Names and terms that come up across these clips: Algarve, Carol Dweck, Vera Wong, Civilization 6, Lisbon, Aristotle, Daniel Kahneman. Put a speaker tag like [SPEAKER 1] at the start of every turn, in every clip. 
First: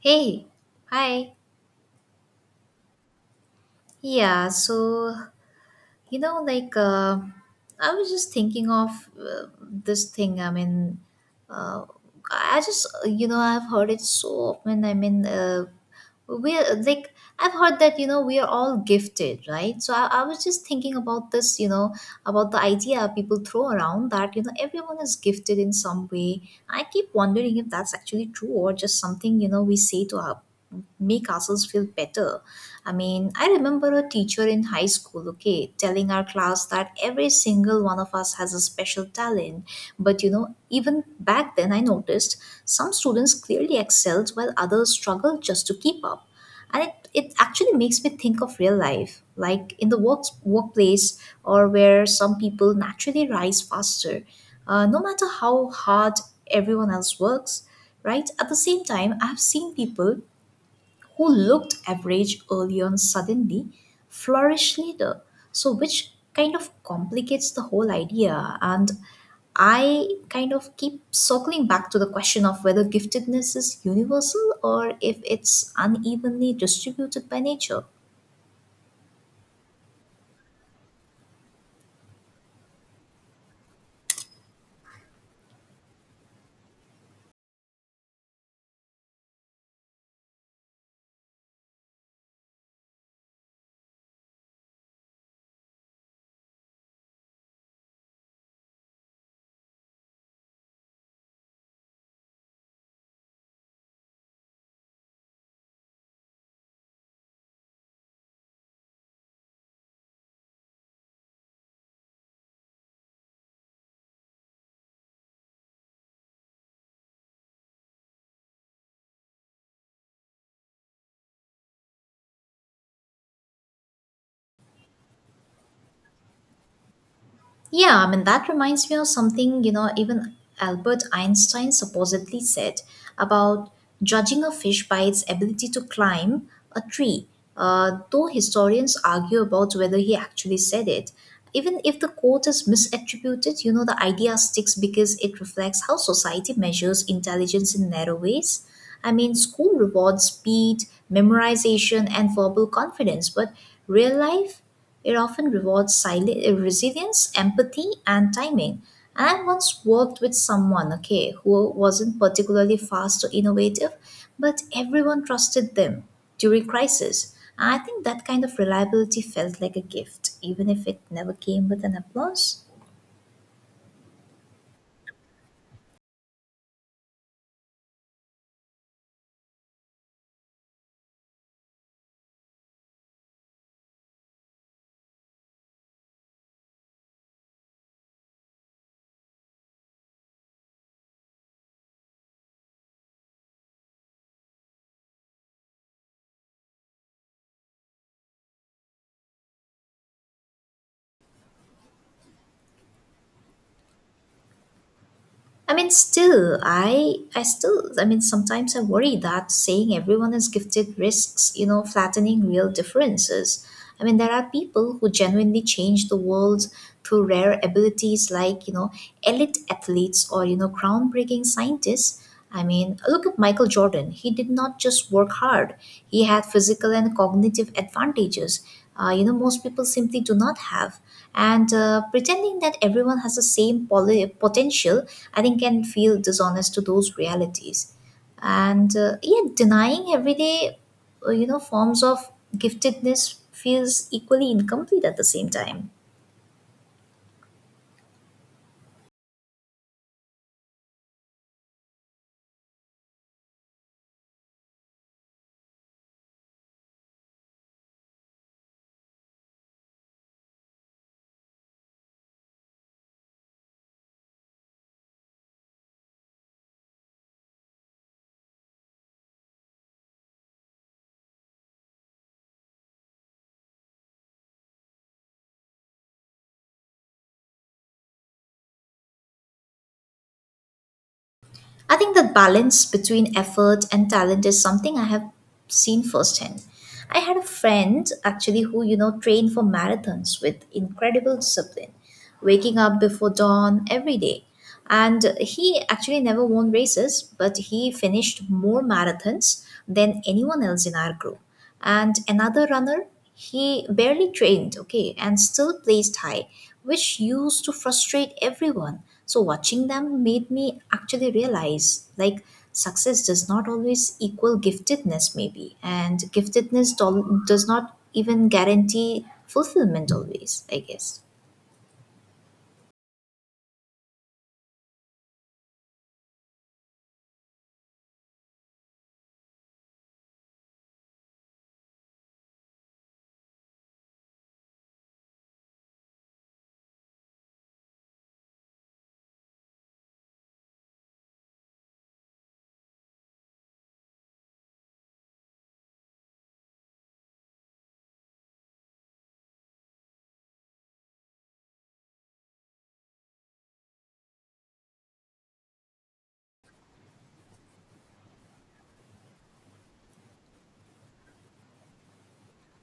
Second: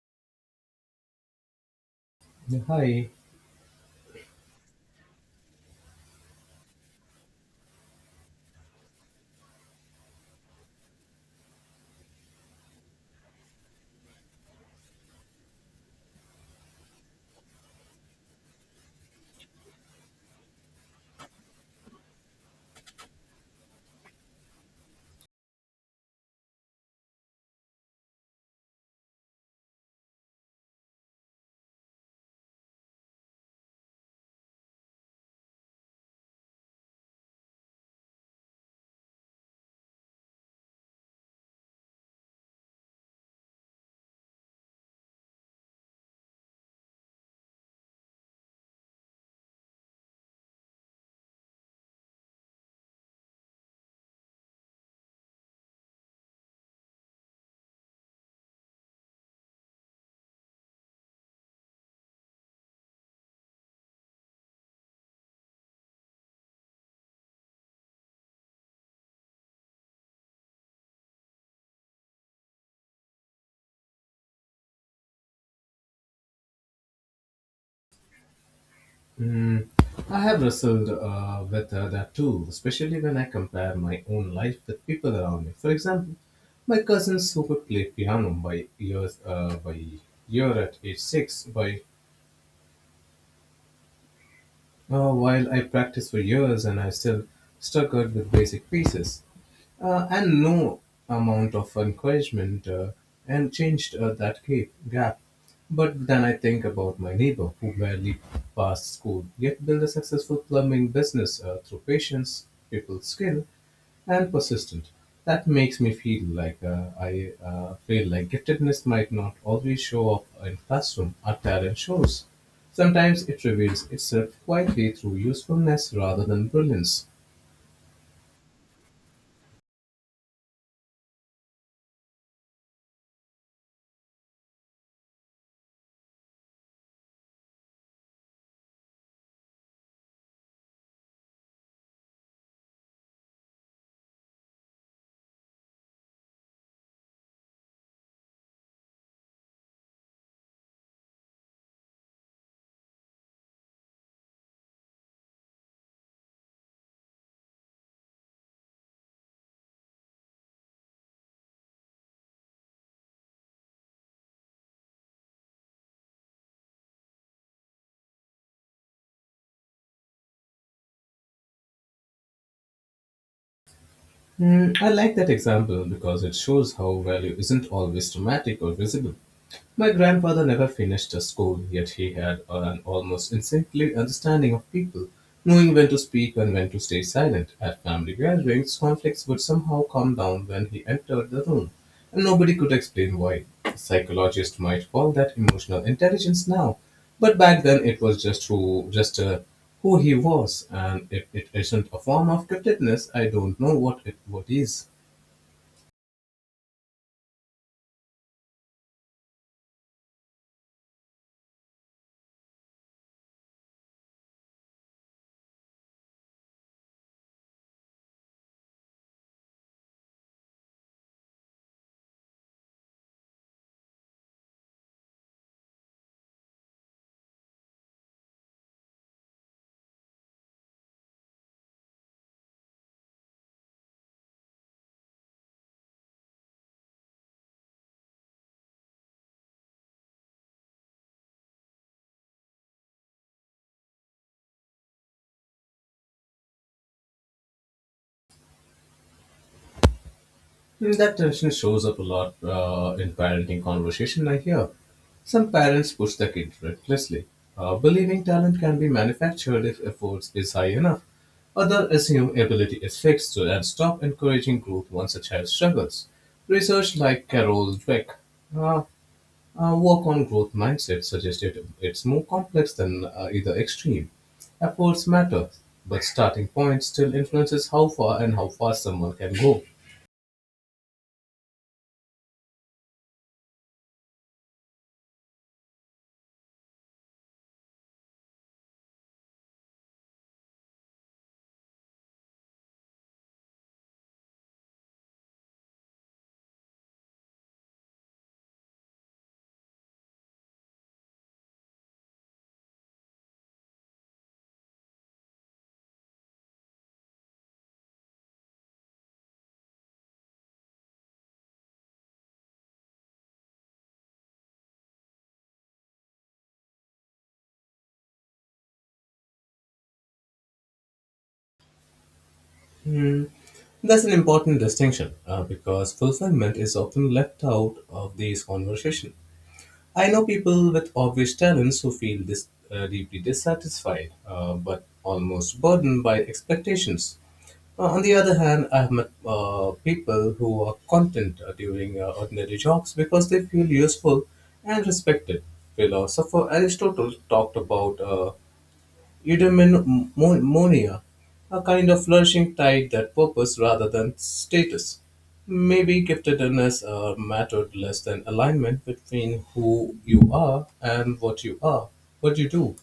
[SPEAKER 1] Hey, hi.
[SPEAKER 2] Yeah, hi.
[SPEAKER 1] Yeah, so like, I was just thinking of uh, this thing. I mean, uh, I just, I've heard it so often. I mean, we're like, I've heard that, we are all gifted, right? So I was just thinking about this, about the idea people throw around that, everyone is gifted in some way. I keep wondering if that's actually true or just something, we say to make ourselves feel better. I mean, I remember a teacher in high school, okay, telling our class that every single one of us has a special talent. But even back then, I noticed some students clearly excelled while others struggled just to keep up. And it actually makes me think of real life, like in the workplace or where some people naturally rise faster, no matter how hard everyone else works, right? At the same time, I've seen people who looked average early on suddenly flourish later. So, which kind of complicates the whole idea. And I kind of keep circling back to the question of whether giftedness is universal or if it's unevenly distributed by nature.
[SPEAKER 2] Mm, I have wrestled with that too, especially when I compare my own life with people around me. For example, my cousins who could play piano by years by year at age six, by while I practiced for years and I still struggled with basic pieces. And no amount of encouragement and changed that gap. But then I think about my neighbor who barely passed school yet built a successful plumbing business through patience, people skill, and persistence. That makes me feel like I feel like giftedness might not always show up in classroom or talent shows. Sometimes it reveals itself quietly through usefulness rather than brilliance.
[SPEAKER 1] Yeah, I mean, that reminds me of something, even Albert Einstein supposedly said about judging a fish by its ability to climb a tree, though historians argue about whether he actually said it. Even if the quote is misattributed, the idea sticks because it reflects how society measures intelligence in narrow ways. I mean, school rewards speed, memorization, and verbal confidence, but real life it often rewards resilience, empathy, and timing. And I once worked with someone, okay, who wasn't particularly fast or innovative, but everyone trusted them during crisis. And I think that kind of reliability felt like a gift, even if it never came with an applause.
[SPEAKER 2] I like that example because it shows how value isn't always dramatic or visible. My grandfather never finished a school, yet he had an almost instinctive understanding of people, knowing when to speak and when to stay silent. At family gatherings, conflicts would somehow calm down when he entered the room, and nobody could explain why. Psychologists might call that emotional intelligence now, but back then it was just who he was, and if it isn't a form of giftedness, I don't know what it what is.
[SPEAKER 1] I mean, still, I still, I mean, sometimes I worry that saying everyone is gifted risks, flattening real differences. I mean, there are people who genuinely change the world through rare abilities like, elite athletes or, groundbreaking scientists. I mean, look at Michael Jordan. He did not just work hard, he had physical and cognitive advantages. Most people simply do not have. And pretending that everyone has the same potential, I think, can feel dishonest to those realities. And yet, denying everyday, forms of giftedness feels equally incomplete at the same time.
[SPEAKER 2] That tension shows up a lot in parenting conversation, I hear. Some parents push their kid recklessly, believing talent can be manufactured if effort is high enough. Others assume ability is fixed and stop encouraging growth once a child struggles. Research like Carol Dweck, uh, work on growth mindset suggested it's more complex than either extreme. Efforts matter, but starting point still influences how far and how fast someone can go.
[SPEAKER 1] I think the balance between effort and talent is something I have seen firsthand. I had a friend actually who, trained for marathons with incredible discipline, waking up before dawn every day. And he actually never won races, but he finished more marathons than anyone else in our group. And another runner, he barely trained, okay, and still placed high, which used to frustrate everyone. So watching them made me actually realize, like, success does not always equal giftedness maybe, and giftedness does not even guarantee fulfillment always, I guess.
[SPEAKER 2] That's an important distinction because fulfillment is often left out of these conversations. I know people with obvious talents who feel deeply dissatisfied but almost burdened by expectations. On the other hand, I have met people who are content during ordinary jobs because they feel useful and respected. Philosopher Aristotle talked about eudaimonia, a kind of flourishing tied that purpose rather than status, may be giftedness or mattered less than alignment between who you are and what you are, what you do.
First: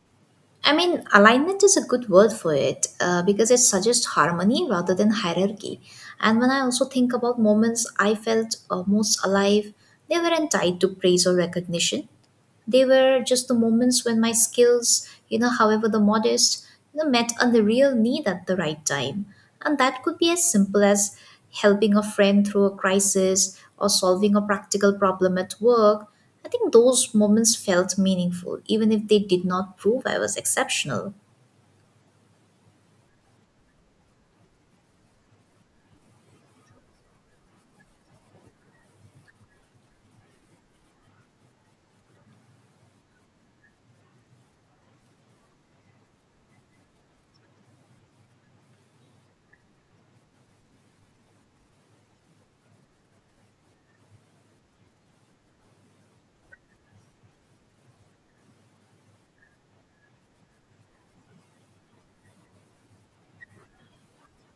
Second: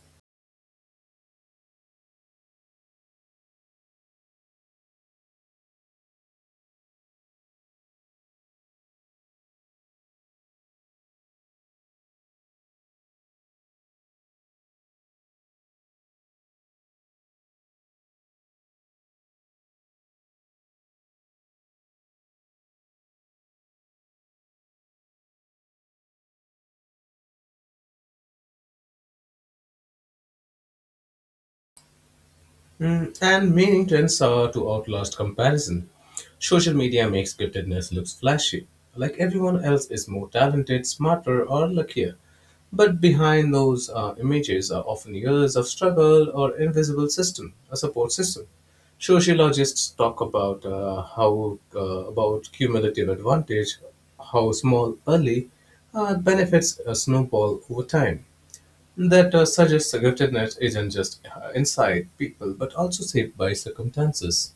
[SPEAKER 1] I mean, alignment is a good word for it, because it suggests harmony rather than hierarchy. And when I also think about moments I felt most alive, they weren't tied to praise or recognition. They were just the moments when my skills, however the modest, met a real need at the right time. And that could be as simple as helping a friend through a crisis or solving a practical problem at work. I think those moments felt meaningful, even if they did not prove I was exceptional.
[SPEAKER 2] And meaning trends are to outlast comparison. Social media makes giftedness looks flashy, like everyone else is more talented, smarter, or luckier. But behind those images are often years of struggle or invisible system, a support system. Sociologists talk about how about cumulative advantage, how small early benefits snowball over time. That suggests giftedness isn't just inside people, but also shaped by circumstances.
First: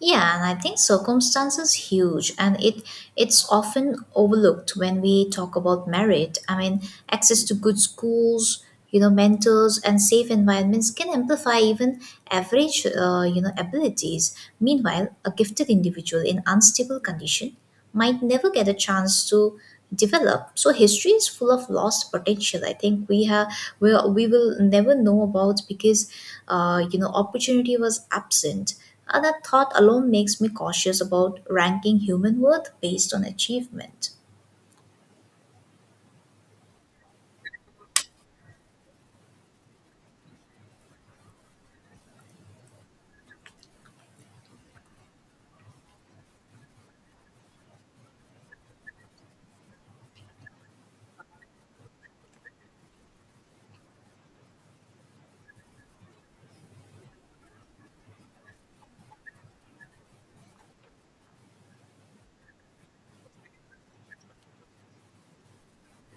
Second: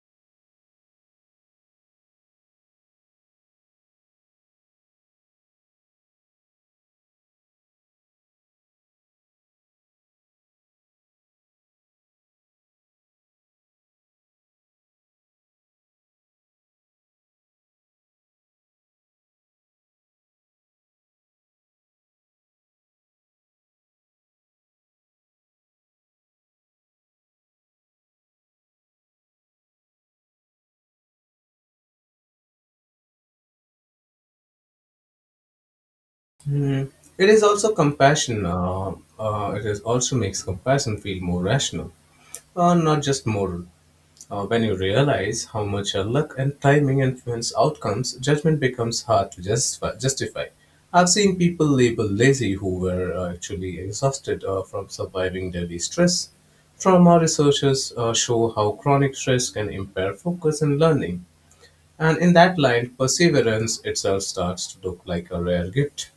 [SPEAKER 1] Yeah, and I think circumstance is huge and it's often overlooked when we talk about merit. I mean, access to good schools, mentors and safe environments can amplify even average abilities. Meanwhile, a gifted individual in unstable condition might never get a chance to develop. So history is full of lost potential, I think, we will never know about, because opportunity was absent. And that thought alone makes me cautious about ranking human worth based on achievement.
[SPEAKER 2] Hmm. It is also compassion. It is also makes compassion feel more rational, not just moral. When you realize how much your luck and timing influence outcomes, judgment becomes hard to justify. I've seen people labeled lazy who were actually exhausted from surviving daily stress. Trauma researchers show how chronic stress can impair focus and learning. And in that line, perseverance itself starts to look like a rare gift.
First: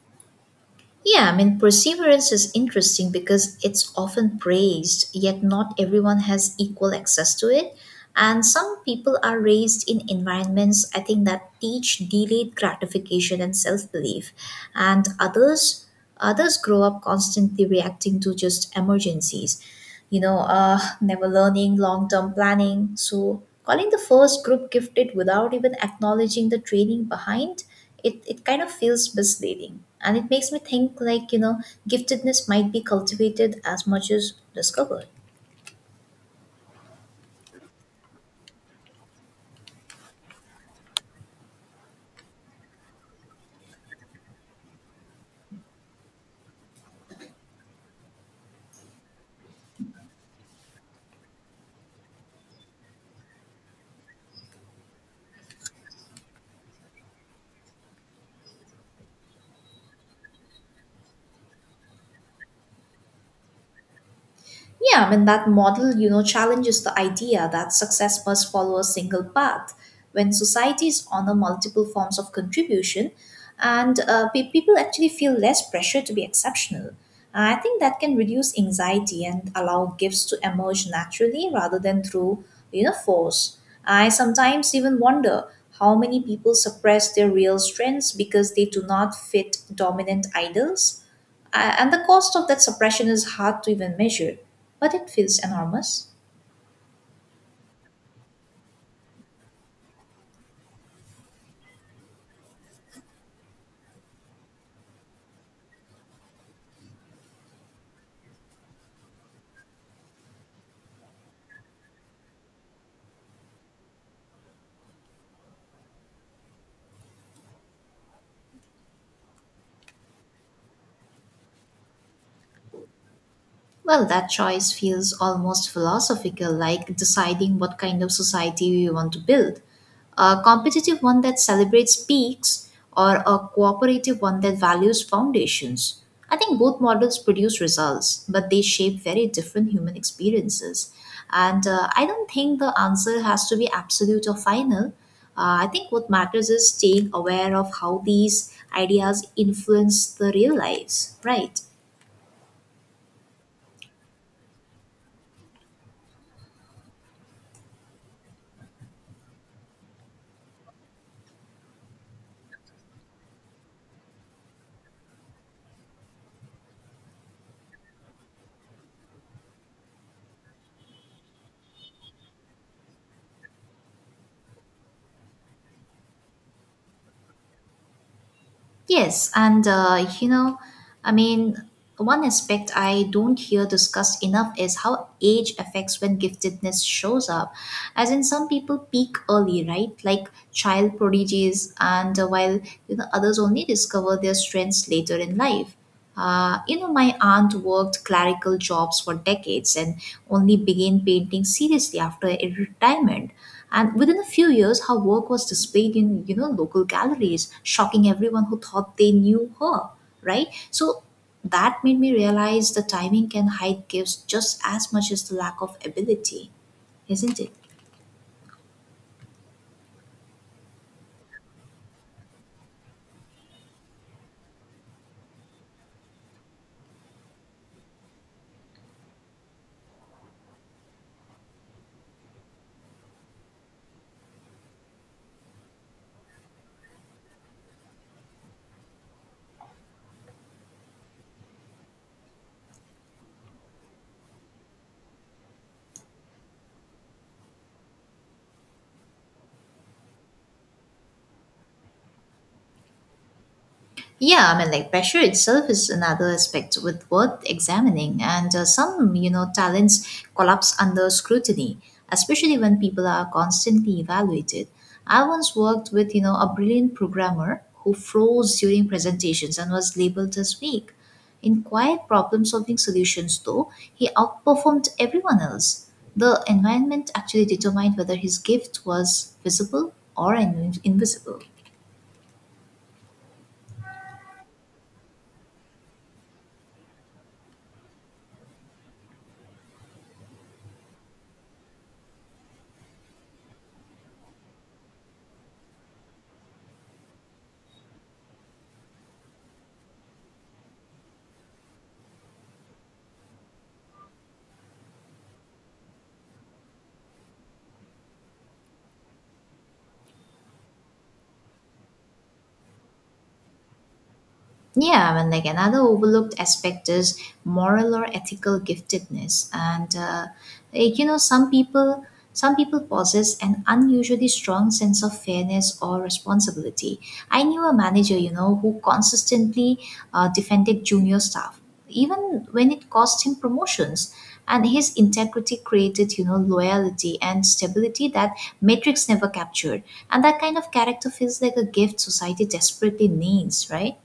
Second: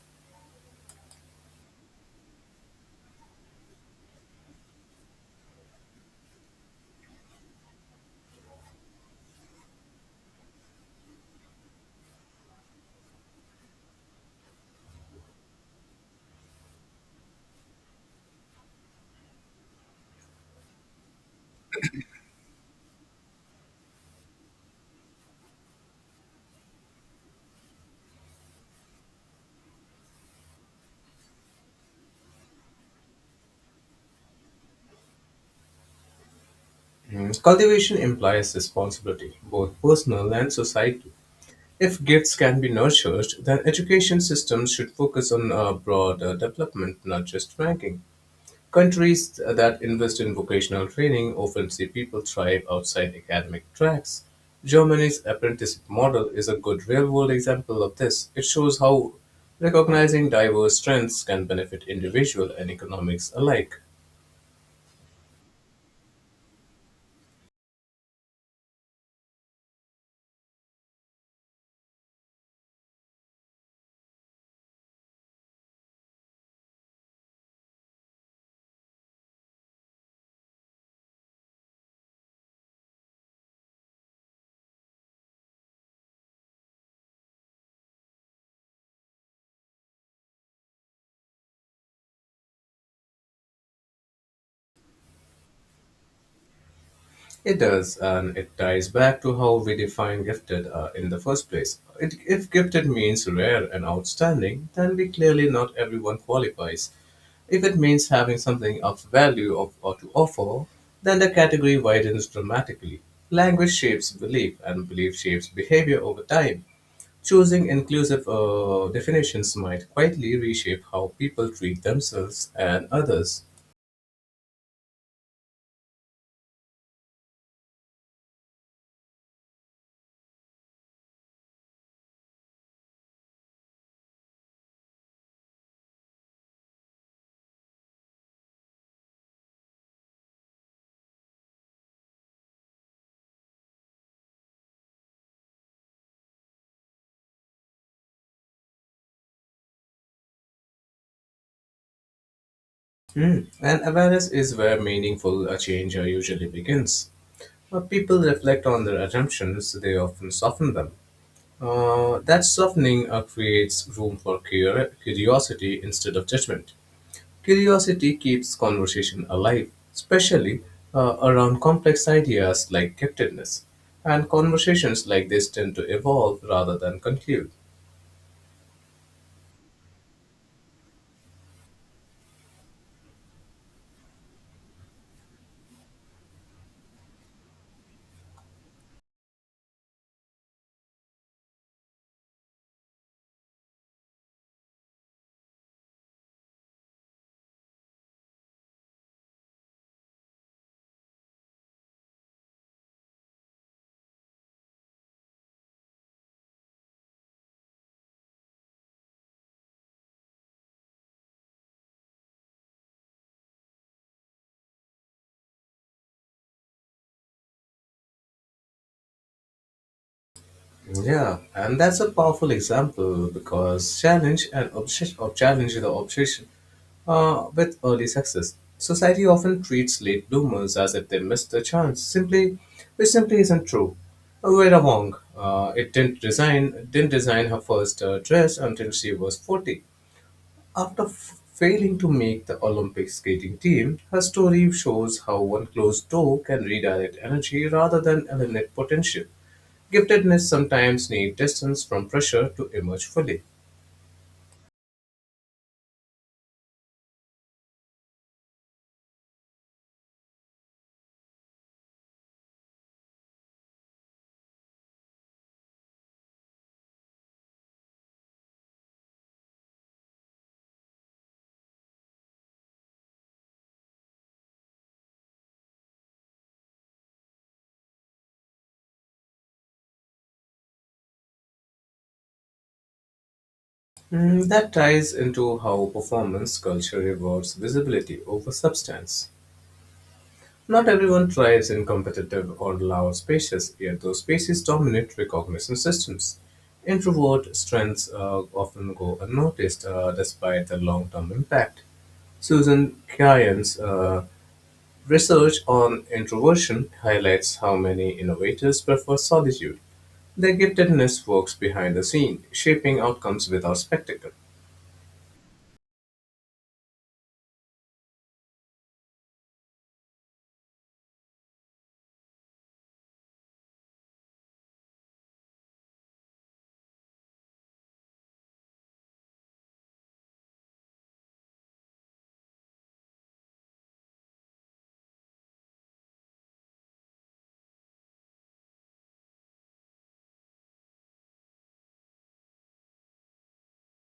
[SPEAKER 1] Yeah, I mean, perseverance is interesting because it's often praised, yet not everyone has equal access to it. And some people are raised in environments, I think, that teach delayed gratification and self belief. And others grow up constantly reacting to just emergencies, never learning, long term planning. So, calling the first group gifted without even acknowledging the training behind it, it kind of feels misleading. And it makes me think, like, giftedness might be cultivated as much as discovered.
[SPEAKER 2] Mm. Cultivation implies responsibility, both personal and societal. If gifts can be nurtured, then education systems should focus on broader development, not just ranking. Countries that invest in vocational training often see people thrive outside academic tracks. Germany's apprenticeship model is a good real-world example of this. It shows how recognizing diverse strengths can benefit individual and economics alike.
[SPEAKER 1] Yeah, I mean, that model, challenges the idea that success must follow a single path. When societies honor multiple forms of contribution, and people actually feel less pressure to be exceptional. I think that can reduce anxiety and allow gifts to emerge naturally rather than through, force. I sometimes even wonder how many people suppress their real strengths because they do not fit dominant idols. And the cost of that suppression is hard to even measure, but it feels enormous.
[SPEAKER 2] It does, and it ties back to how we define gifted in the first place. It, if gifted means rare and outstanding, then we clearly not everyone qualifies. If it means having something of value of, or to offer, then the category widens dramatically. Language shapes belief, and belief shapes behavior over time. Choosing inclusive definitions might quietly reshape how people treat themselves and others.
[SPEAKER 1] Well, that choice feels almost philosophical, like deciding what kind of society we want to build. A competitive one that celebrates peaks or a cooperative one that values foundations. I think both models produce results, but they shape very different human experiences. And I don't think the answer has to be absolute or final. I think what matters is staying aware of how these ideas influence the real lives, right?
[SPEAKER 2] Hmm. And awareness is where meaningful change usually begins. When people reflect on their assumptions, they often soften them. That softening creates room for curiosity instead of judgment. Curiosity keeps conversation alive, especially around complex ideas like giftedness. And conversations like this tend to evolve rather than conclude.
[SPEAKER 1] Yes, and I mean, one aspect I don't hear discussed enough is how age affects when giftedness shows up. As in, some people peak early, right? Like child prodigies, and while others only discover their strengths later in life. My aunt worked clerical jobs for decades and only began painting seriously after her retirement. And within a few years, her work was displayed in, local galleries, shocking everyone who thought they knew her, right? So that made me realize the timing can hide gifts just as much as the lack of ability, isn't it?
[SPEAKER 2] Yeah, and that's a powerful example because challenge and obsession, or challenge the obsession with early success, society often treats late bloomers as if they missed the chance, simply, which simply isn't true. Vera Wong, it didn't design her first dress until she was 40. After failing to make the Olympic skating team, her story shows how one closed door can redirect energy rather than eliminate potential. Giftedness sometimes needs distance from pressure to emerge fully.
[SPEAKER 1] Yeah, I mean, like pressure itself is another aspect with worth examining, and some, talents collapse under scrutiny, especially when people are constantly evaluated. I once worked with, a brilliant programmer who froze during presentations and was labeled as weak. In quiet problem solving solutions, though, he outperformed everyone else. The environment actually determined whether his gift was visible or invisible.
[SPEAKER 2] That ties into how performance culture rewards visibility over substance. Not everyone thrives in competitive or loud spaces, yet those spaces dominate recognition systems. Introvert strengths often go unnoticed despite the long term impact. Susan Kyan's research on introversion highlights how many innovators prefer solitude. Their giftedness works behind the scene, shaping outcomes without spectacle.
[SPEAKER 1] Yeah, and like another overlooked aspect is moral or ethical giftedness, and like, some people possess an unusually strong sense of fairness or responsibility. I knew a manager, who consistently defended junior staff, even when it cost him promotions. And his integrity created, loyalty and stability that Matrix never captured. And that kind of character feels like a gift society desperately needs, right?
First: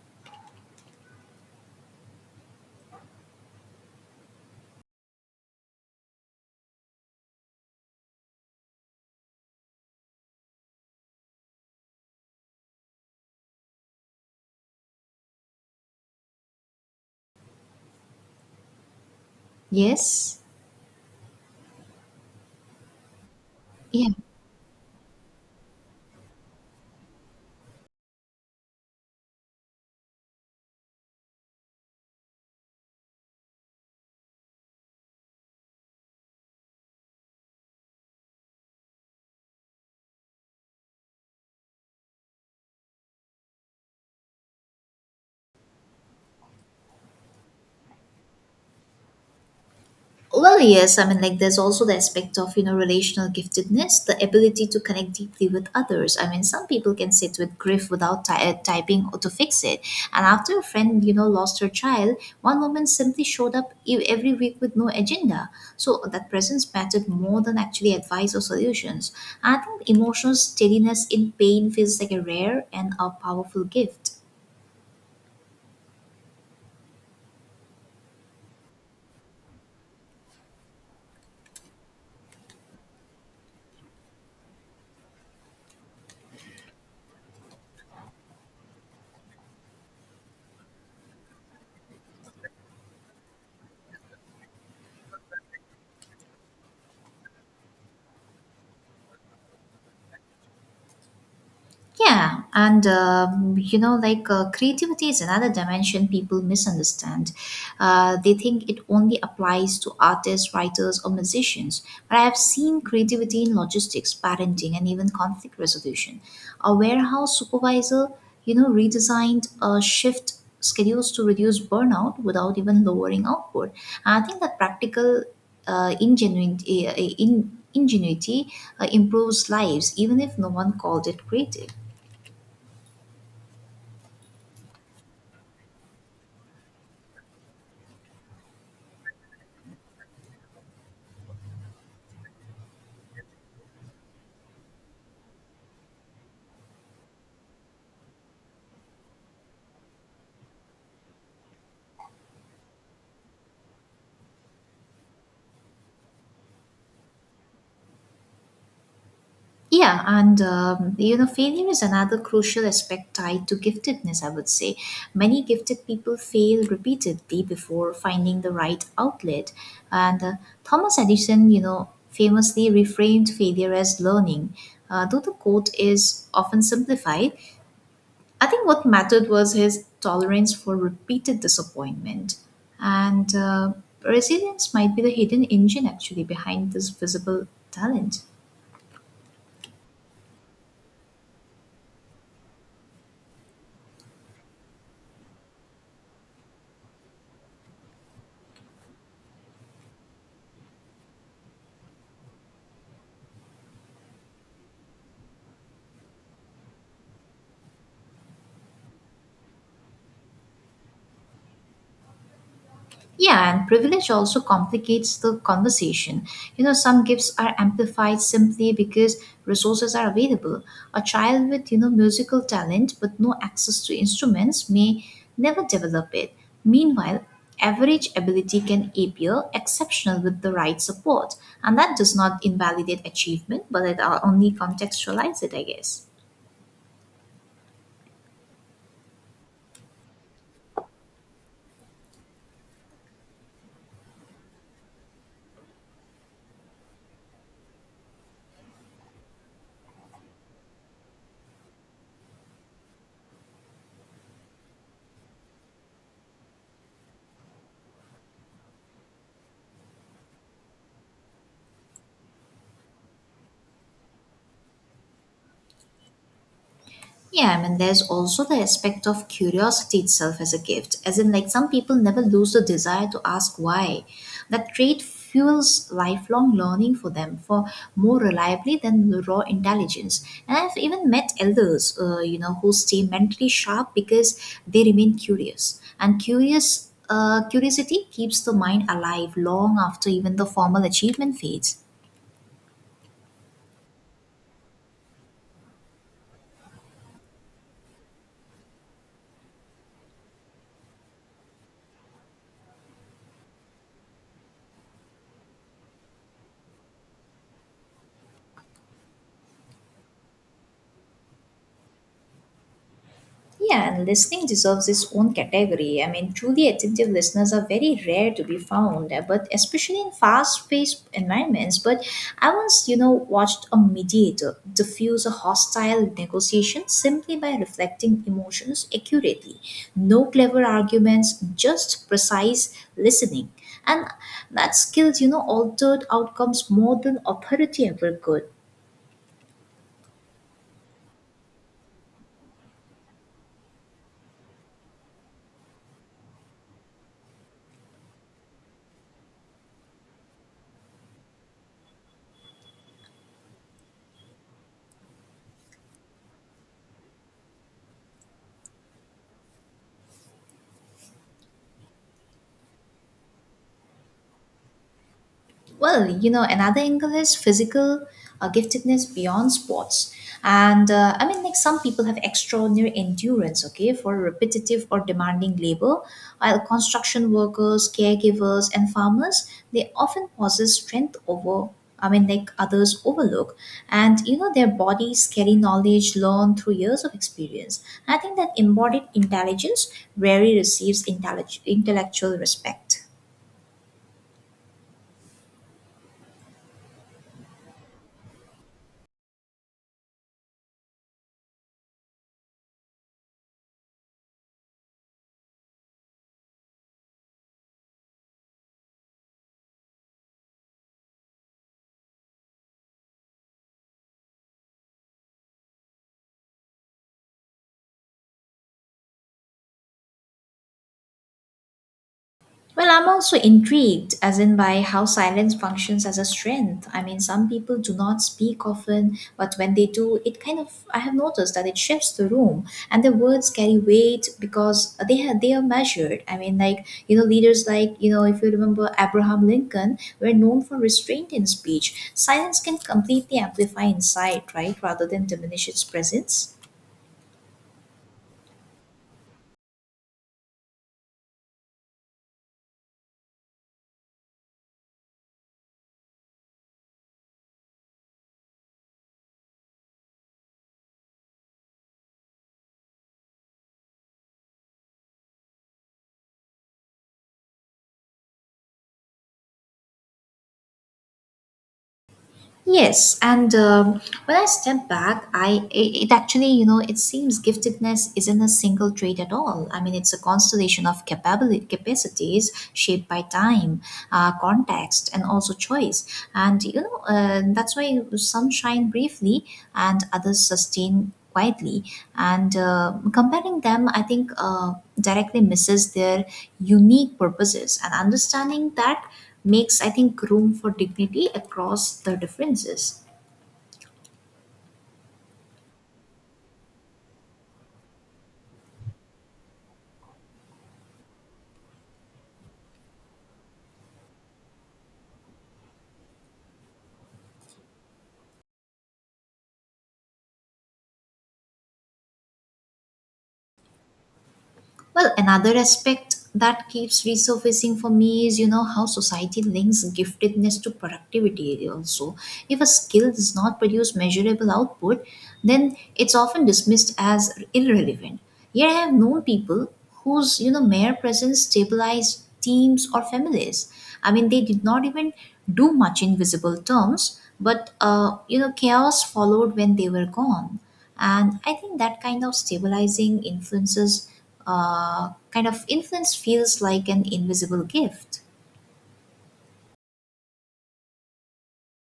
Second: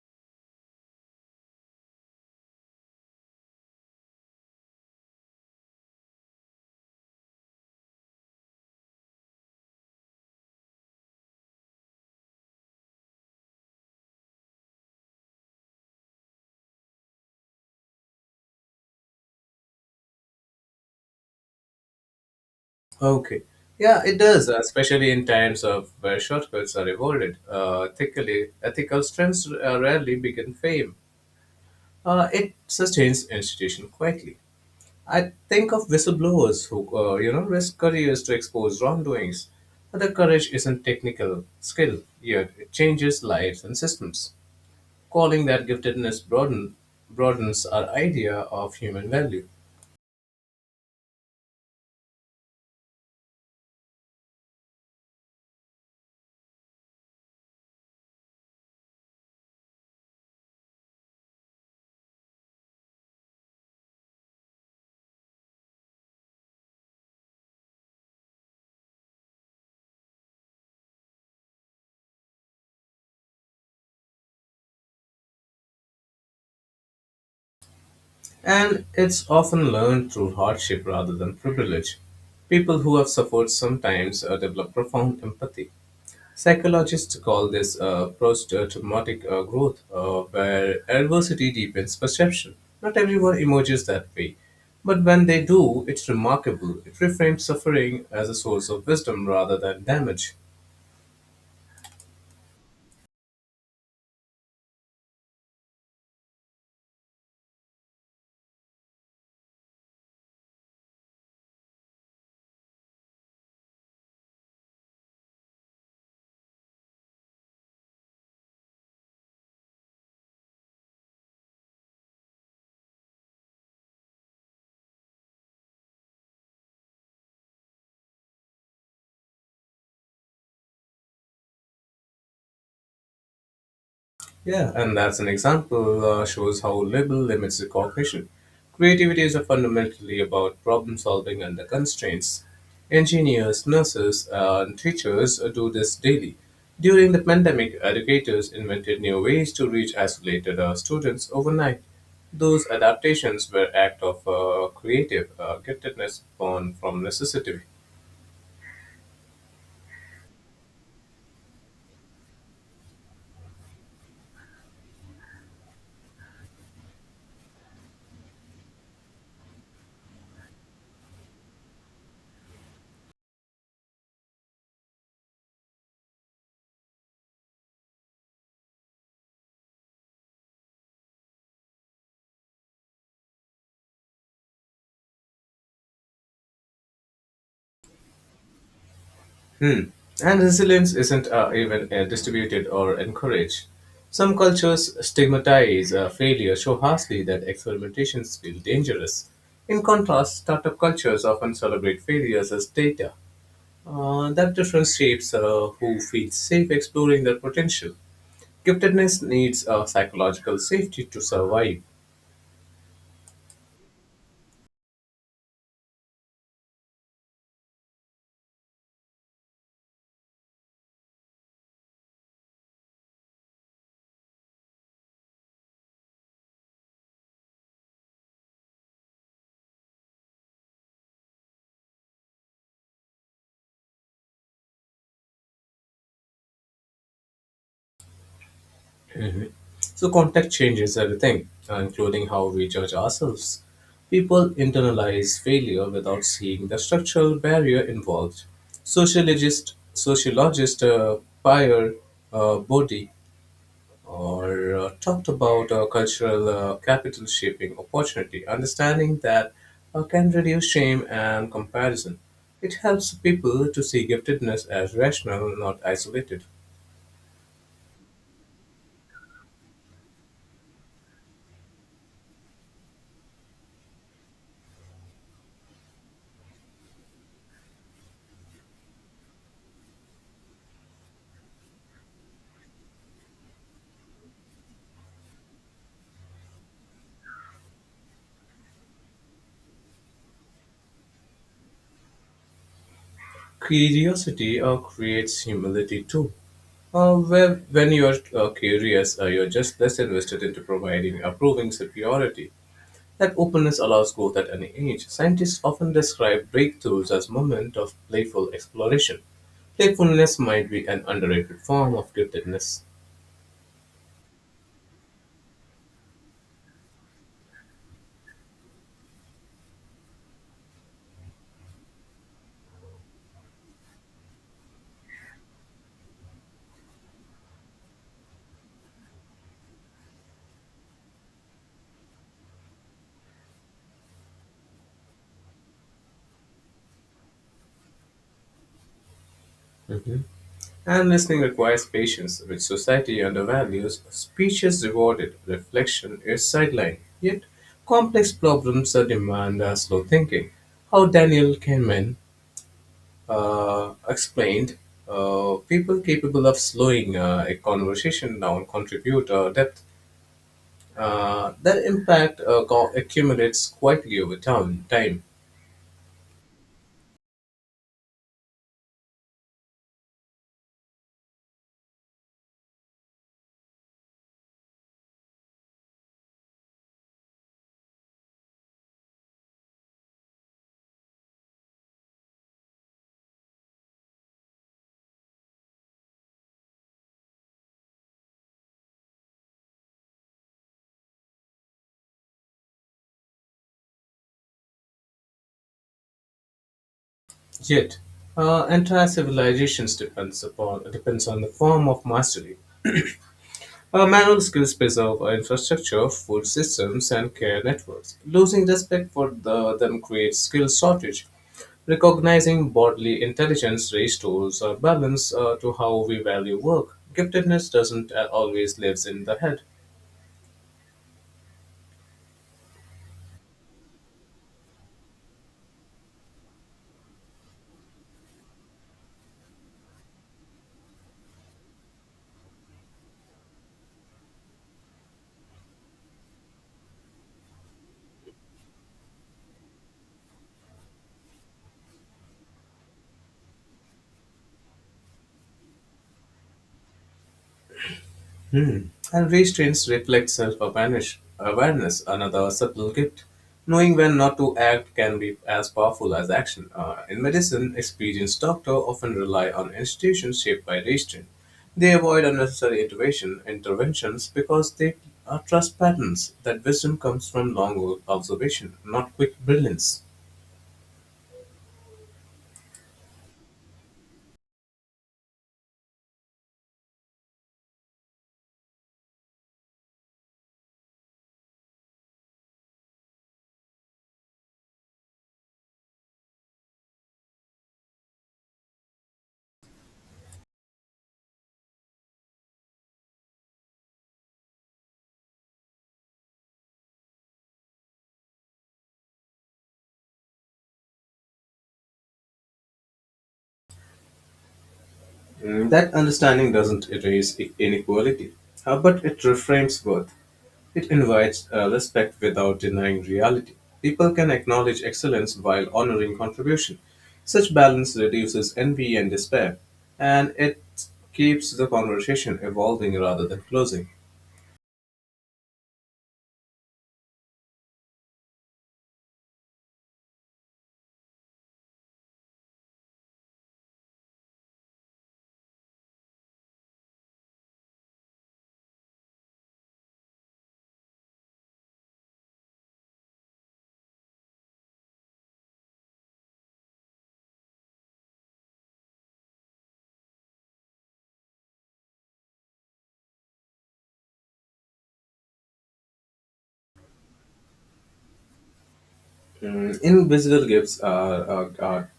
[SPEAKER 1] Yes.
[SPEAKER 2] Okay. Yeah,
[SPEAKER 1] Yeah.
[SPEAKER 2] it does, especially in times of where shortcuts are rewarded. Ethical strengths rarely begin fame. It sustains institution quietly. I think of whistleblowers who, risk careers to expose wrongdoings. But the courage isn't technical skill, yet it changes lives and systems. Calling that giftedness broadens our idea of human value.
[SPEAKER 1] Well, yes. I mean, like, there's also the aspect of, relational giftedness, the ability to connect deeply with others. I mean, some people can sit with grief without typing or to fix it. And after a friend, lost her child, one woman simply showed up every week with no agenda. So that presence mattered more than actually advice or solutions. I think emotional steadiness in pain feels like a rare and a powerful gift.
[SPEAKER 2] And it's often learned through hardship rather than privilege. People who have suffered sometimes develop profound empathy. Psychologists call this post-traumatic growth, where adversity deepens perception. Not everyone emerges that way, but when they do, it's remarkable. It reframes suffering as a source of wisdom rather than damage.
[SPEAKER 1] Yeah, and like creativity is another dimension people misunderstand. They think it only applies to artists, writers, or musicians. But I have seen creativity in logistics, parenting, and even conflict resolution. A warehouse supervisor, redesigned shift schedules to reduce burnout without even lowering output. And I think that practical ingenuity improves lives, even if no one called it creative.
[SPEAKER 2] Yeah, and that's an example shows how label limits the cognition. Creativity is fundamentally about problem solving under constraints. Engineers, nurses, and teachers do this daily. During the pandemic, educators invented new ways to reach isolated students overnight. Those adaptations were act of creative giftedness born from necessity.
[SPEAKER 1] Yeah, and failure is another crucial aspect tied to giftedness, I would say. Many gifted people fail repeatedly before finding the right outlet. And Thomas Edison, famously reframed failure as learning. Though the quote is often simplified, I think what mattered was his tolerance for repeated disappointment. And resilience might be the hidden engine actually behind this visible talent.
[SPEAKER 2] Hmm. And resilience isn't even distributed or encouraged. Some cultures stigmatize failure so harshly that experimentations feel dangerous. In contrast, startup cultures often celebrate failures as data. That difference shapes who feels safe exploring their potential. Giftedness needs psychological safety to survive.
[SPEAKER 1] Yeah, and privilege also complicates the conversation. Some gifts are amplified simply because resources are available. A child with, musical talent but no access to instruments may never develop it. Meanwhile, average ability can appear exceptional with the right support, and that does not invalidate achievement, but it only contextualizes it, I guess.
[SPEAKER 2] Mhm. So, context changes everything, including how we judge ourselves. People internalize failure without seeing the structural barrier involved. Sociologist Pierre Bourdieu or talked about cultural capital shaping opportunity, understanding that can reduce shame and comparison. It helps people to see giftedness as rational, not isolated.
[SPEAKER 1] Yeah, I mean, there's also the aspect of curiosity itself as a gift, as in, like, some people never lose the desire to ask why. That trait fuels lifelong learning for them for more reliably than the raw intelligence. And I've even met elders, who stay mentally sharp because they remain curious. And curiosity keeps the mind alive long after even the formal achievement fades.
[SPEAKER 2] Curiosity creates humility too. Well, when you're curious, you're just less invested into providing proving superiority. That openness allows growth at any age. Scientists often describe breakthroughs as moments of playful exploration. Playfulness might be an underrated form of giftedness.
[SPEAKER 1] Yeah, and listening deserves its own category. I mean, truly attentive listeners are very rare to be found, but especially in fast-paced environments. But I once, watched a mediator diffuse a hostile negotiation simply by reflecting emotions accurately. No clever arguments, just precise listening. And that skill altered outcomes more than authority ever could.
[SPEAKER 2] And listening requires patience, which society undervalues. Speech is rewarded, reflection is sidelined. Yet, complex problems demand slow thinking. How Daniel Kahneman explained, people capable of slowing a conversation down contribute depth. That impact accumulates quietly over time.
[SPEAKER 1] Another angle is physical giftedness beyond sports. And I mean, like some people have extraordinary endurance, okay, for repetitive or demanding labor, while construction workers, caregivers, and farmers, they often possess strength over. I mean, like others overlook. Their bodies carry knowledge learned through years of experience. I think that embodied intelligence rarely receives intellectual respect.
[SPEAKER 2] Yet, entire civilizations depends on the form of mastery. Our manual skills preserve our infrastructure, food systems, and care networks. Losing respect for them creates skill shortage. Recognizing bodily intelligence restores our balance to how we value work. Giftedness doesn't always lives in the head.
[SPEAKER 1] Well, I'm also intrigued, as in by how silence functions as a strength. I mean, some people do not speak often, but when they do, it kind of, I have noticed that it shifts the room and their words carry weight because they are measured. I mean, leaders like, if you remember Abraham Lincoln, were known for restraint in speech. Silence can completely amplify insight, right, rather than diminish its presence.
[SPEAKER 2] Hmm. And restraints reflect self awareness, another subtle gift. Knowing when not to act can be as powerful as action. In medicine, experienced doctors often rely on institutions shaped by restraint. They avoid unnecessary interventions because they trust patterns. That wisdom comes from long observation, not quick brilliance.
[SPEAKER 1] Yes, and when I step back, it actually, it seems giftedness isn't a single trait at all. I mean, it's a constellation of capability capacities shaped by time, context, and also choice. And that's why some shine briefly and others sustain quietly. And comparing them, directly misses their unique purposes. And understanding that makes, I think, room for dignity across the differences.
[SPEAKER 2] That understanding doesn't erase inequality, but it reframes worth. It invites respect without denying reality. People can acknowledge excellence while honoring contribution. Such balance reduces envy and despair, and it keeps the conversation evolving rather than closing.
[SPEAKER 1] Well, another aspect that keeps resurfacing for me is, how society links giftedness to productivity also. If a skill does not produce measurable output, then it's often dismissed as irrelevant. Yet I have known people whose mere presence stabilized teams or families. I mean, they did not even do much in visible terms, but, chaos followed when they were gone. And I think that kind of stabilizing influences kind of influence feels like an invisible gift.
[SPEAKER 2] Mm,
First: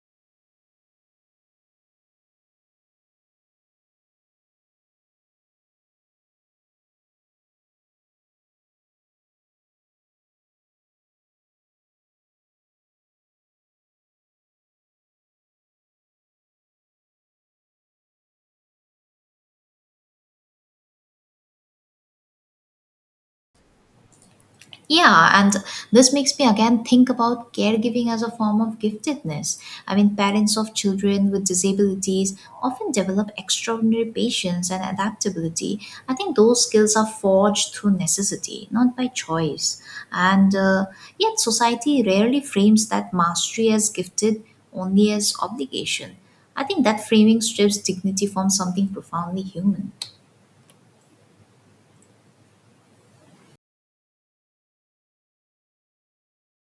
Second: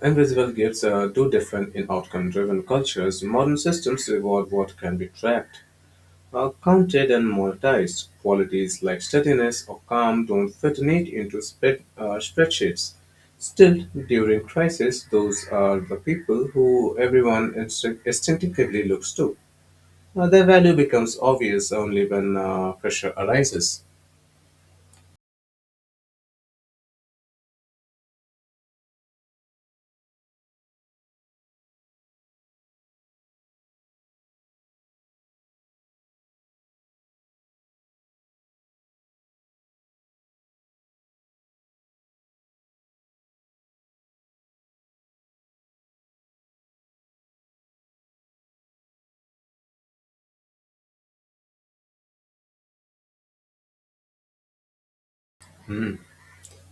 [SPEAKER 2] invisible gifts are do different in outcome-driven cultures. Modern systems reward what can be tracked. Counted and monetized qualities like steadiness or calm don't fit neat into spreadsheets. Still, during crisis, those are the people who everyone instinctively looks to. Their value becomes obvious only when pressure arises.
[SPEAKER 1] Yeah, and this makes me again think about caregiving as a form of giftedness. I mean, parents of children with disabilities often develop extraordinary patience and adaptability. I think those skills are forged through necessity, not by choice. And yet, society rarely frames that mastery as gifted only as obligation. I think that framing strips dignity from something profoundly human.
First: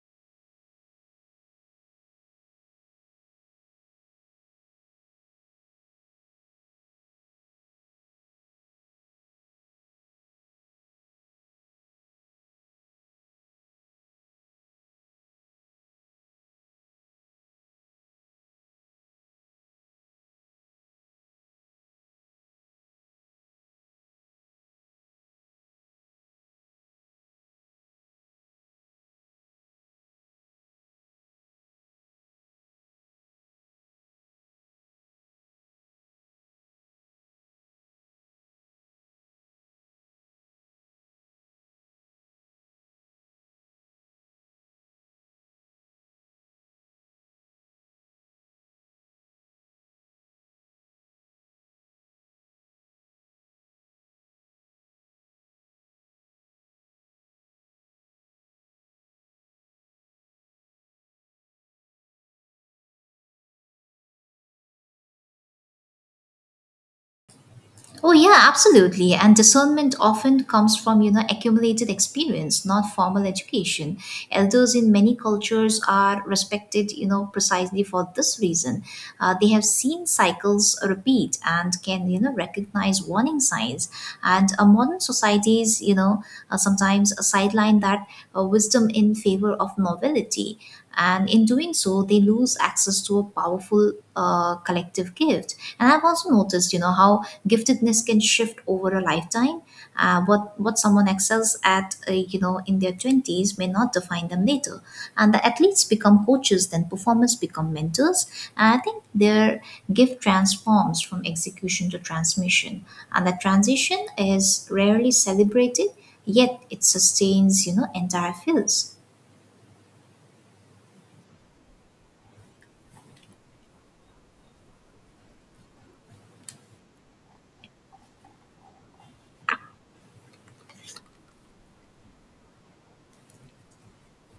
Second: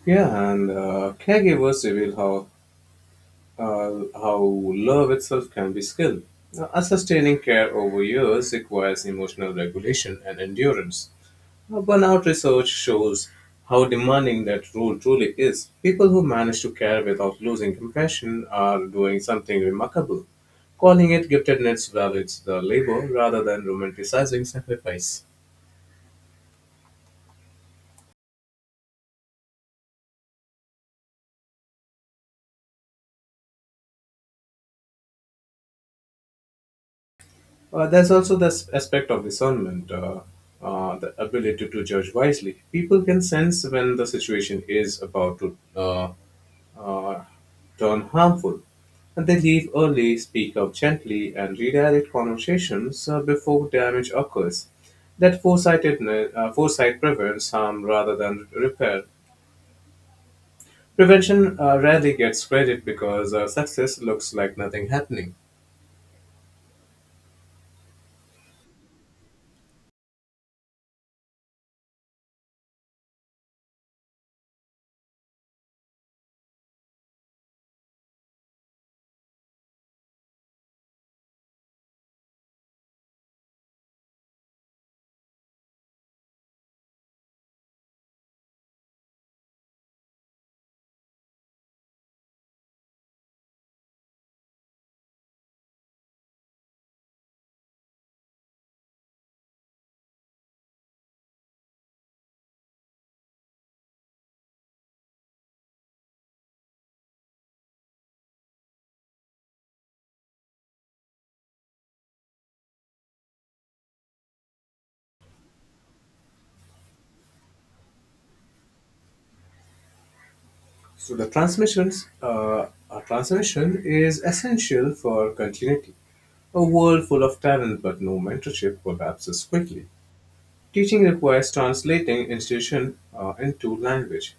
[SPEAKER 2] Yeah, and caregivers reveal how uh, how love itself can be skilled. A sustaining care over years requires emotional regulation and endurance. Now, burnout research shows how demanding that role truly is. People who manage to care without losing compassion are doing something remarkable. Calling it giftedness validates the labor rather than romanticizing sacrifice. There's also this aspect of discernment, the ability to judge wisely. People can sense when the situation is about to are turn harmful. And they leave early, speak up gently, and redirect conversations before damage occurs. That foresight prevents harm rather than repair. Prevention rarely gets credit because success looks like nothing happening.
[SPEAKER 1] Oh yeah, absolutely. And discernment often comes from, accumulated experience, not formal education. Elders in many cultures are respected, precisely for this reason. They have seen cycles repeat and can, recognize warning signs. And modern societies, sometimes sideline that wisdom in favor of novelty. And in doing so, they lose access to a powerful collective gift. And I've also noticed, how giftedness can shift over a lifetime. What someone excels at, in their twenties may not define them later. And the athletes become coaches, then performers become mentors. And I think their gift transforms from execution to transmission, and that transition is rarely celebrated yet it sustains entire fields.
[SPEAKER 2] So the transmission is essential for continuity. A world full of talent but no mentorship collapses quickly. Teaching requires translating institution into language.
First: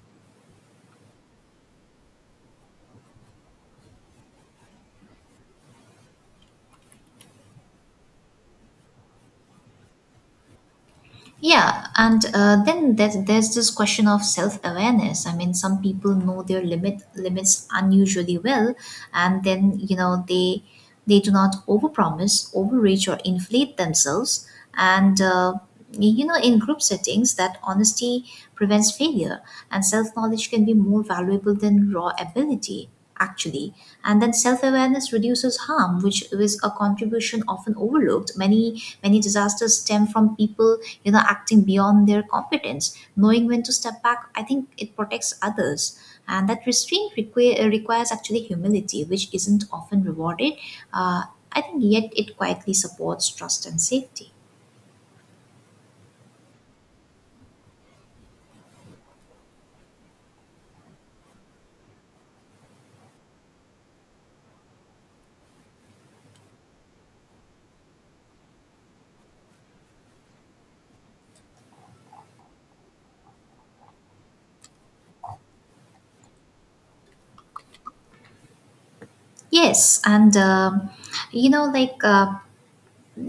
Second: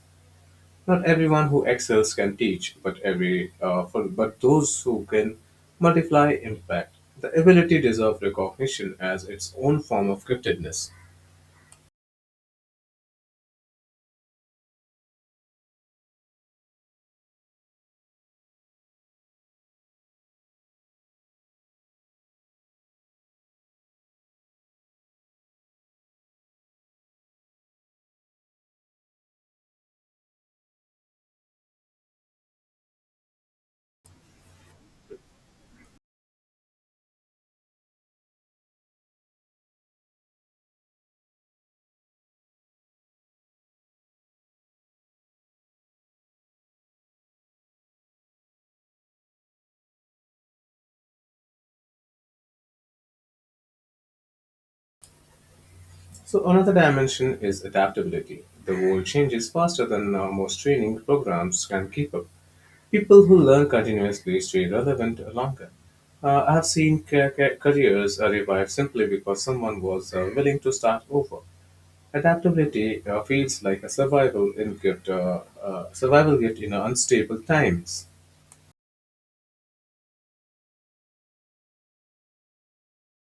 [SPEAKER 2] Not everyone who excels can teach, but those who can multiply impact. The ability deserves recognition as its own form of giftedness.
[SPEAKER 1] Yeah, and then there's this question of self awareness. I mean, some people know their limits unusually well, and then they do not overpromise, overreach, or inflate themselves. And in group settings, that honesty prevents failure, and self knowledge can be more valuable than raw ability actually. And then self-awareness reduces harm, which is a contribution often overlooked. Many many disasters stem from people acting beyond their competence. Knowing when to step back, I think it protects others, and that restraint requires actually humility, which isn't often rewarded. uh, I think yet it quietly supports trust and safety.
[SPEAKER 2] So another dimension is adaptability. The world changes faster than most training programs can keep up. People who learn continuously stay relevant longer. I have seen careers revive simply because someone was willing to start over. Adaptability feels like a survival gift in unstable times.
[SPEAKER 1] Yes, and you know like uh,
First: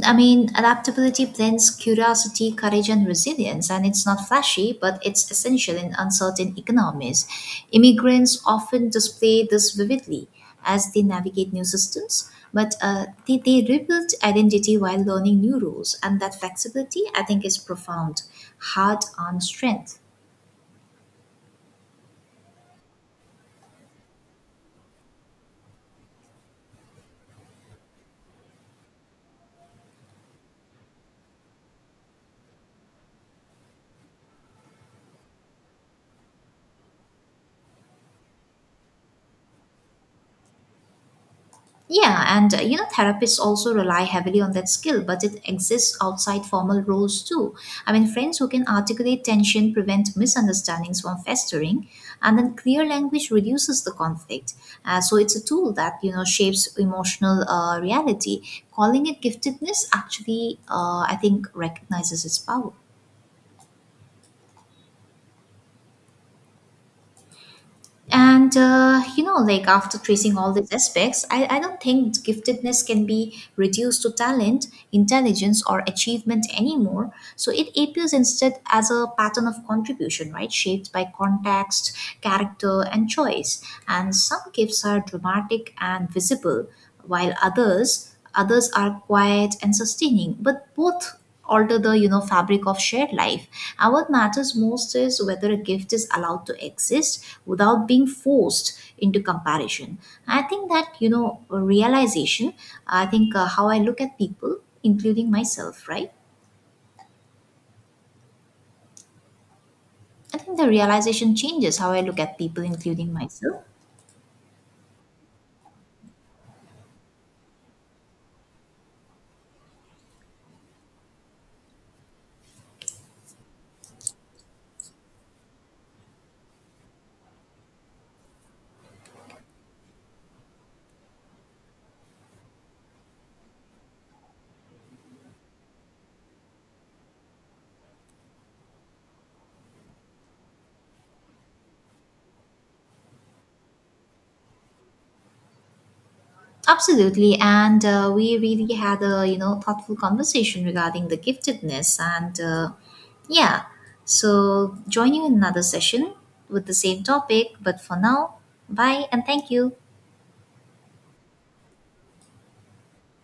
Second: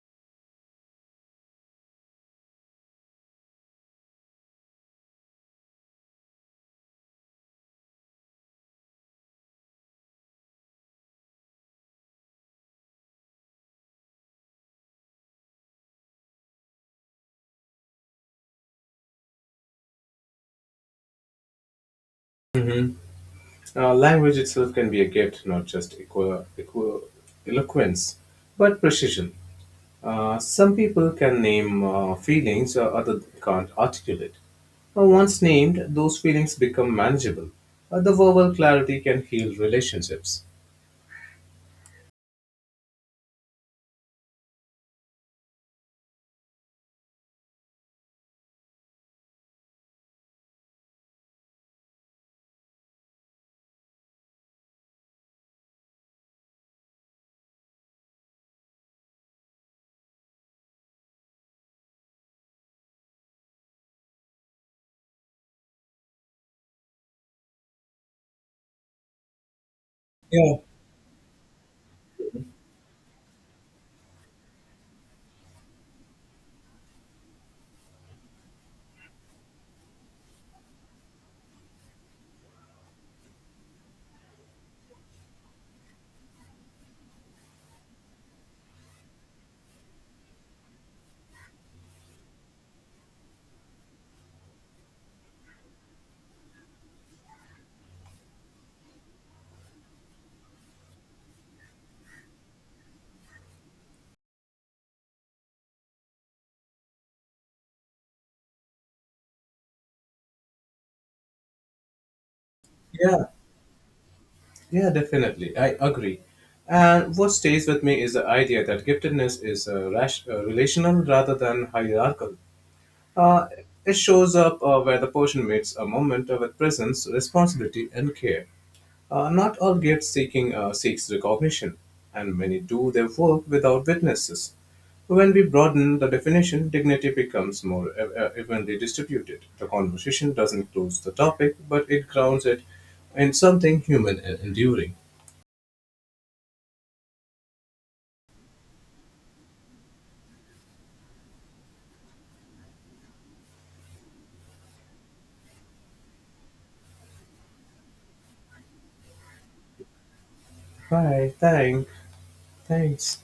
[SPEAKER 1] I mean, adaptability blends curiosity, courage, and resilience, and it's not flashy, but it's essential in uncertain economies. Immigrants often display this vividly as they navigate new systems, but they rebuild identity while learning new rules, and that flexibility, I think, is profound, hard on strength.
[SPEAKER 2] Mhm. Language itself can be a gift, not just eloquence, but precision. Some people can name feelings others can't articulate. Once named, those feelings become manageable. The verbal clarity can heal relationships.
[SPEAKER 1] Yeah, and therapists also rely heavily on that skill, but it exists outside formal roles too. I mean, friends who can articulate tension prevent misunderstandings from festering, and then clear language reduces the conflict. So it's a tool that shapes emotional reality. Calling it giftedness actually, I think, recognizes its power. And like after tracing all
[SPEAKER 2] Yeah,
[SPEAKER 1] these aspects, I don't think giftedness can be reduced to talent, intelligence, or achievement anymore. So it appears instead as a pattern of contribution, right? Shaped by context, character, and choice. And some gifts are dramatic and visible, while others are quiet and sustaining. But both alter the fabric of shared life, and what matters most is whether a gift is allowed to exist without being forced into comparison. I think that you know realization I think how I look at people including myself right I think the realization changes how I look at people, including
[SPEAKER 2] yeah.
[SPEAKER 1] myself.
[SPEAKER 2] Yeah, definitely. I agree. And what stays with me is the idea that giftedness is relational rather than hierarchical. Uh, it shows up where the person meets a moment with presence, responsibility, and care. Not all gift seeking seeks recognition, and many do their work without witnesses. When we broaden the definition, dignity becomes more evenly distributed. The conversation doesn't close the topic, but it grounds it in something human and enduring.
[SPEAKER 1] Absolutely, and we really had a thoughtful conversation regarding the giftedness, and yeah, so join you in another session with the same topic. But for now, bye and thank you.
[SPEAKER 2] Right, thanks. Thanks.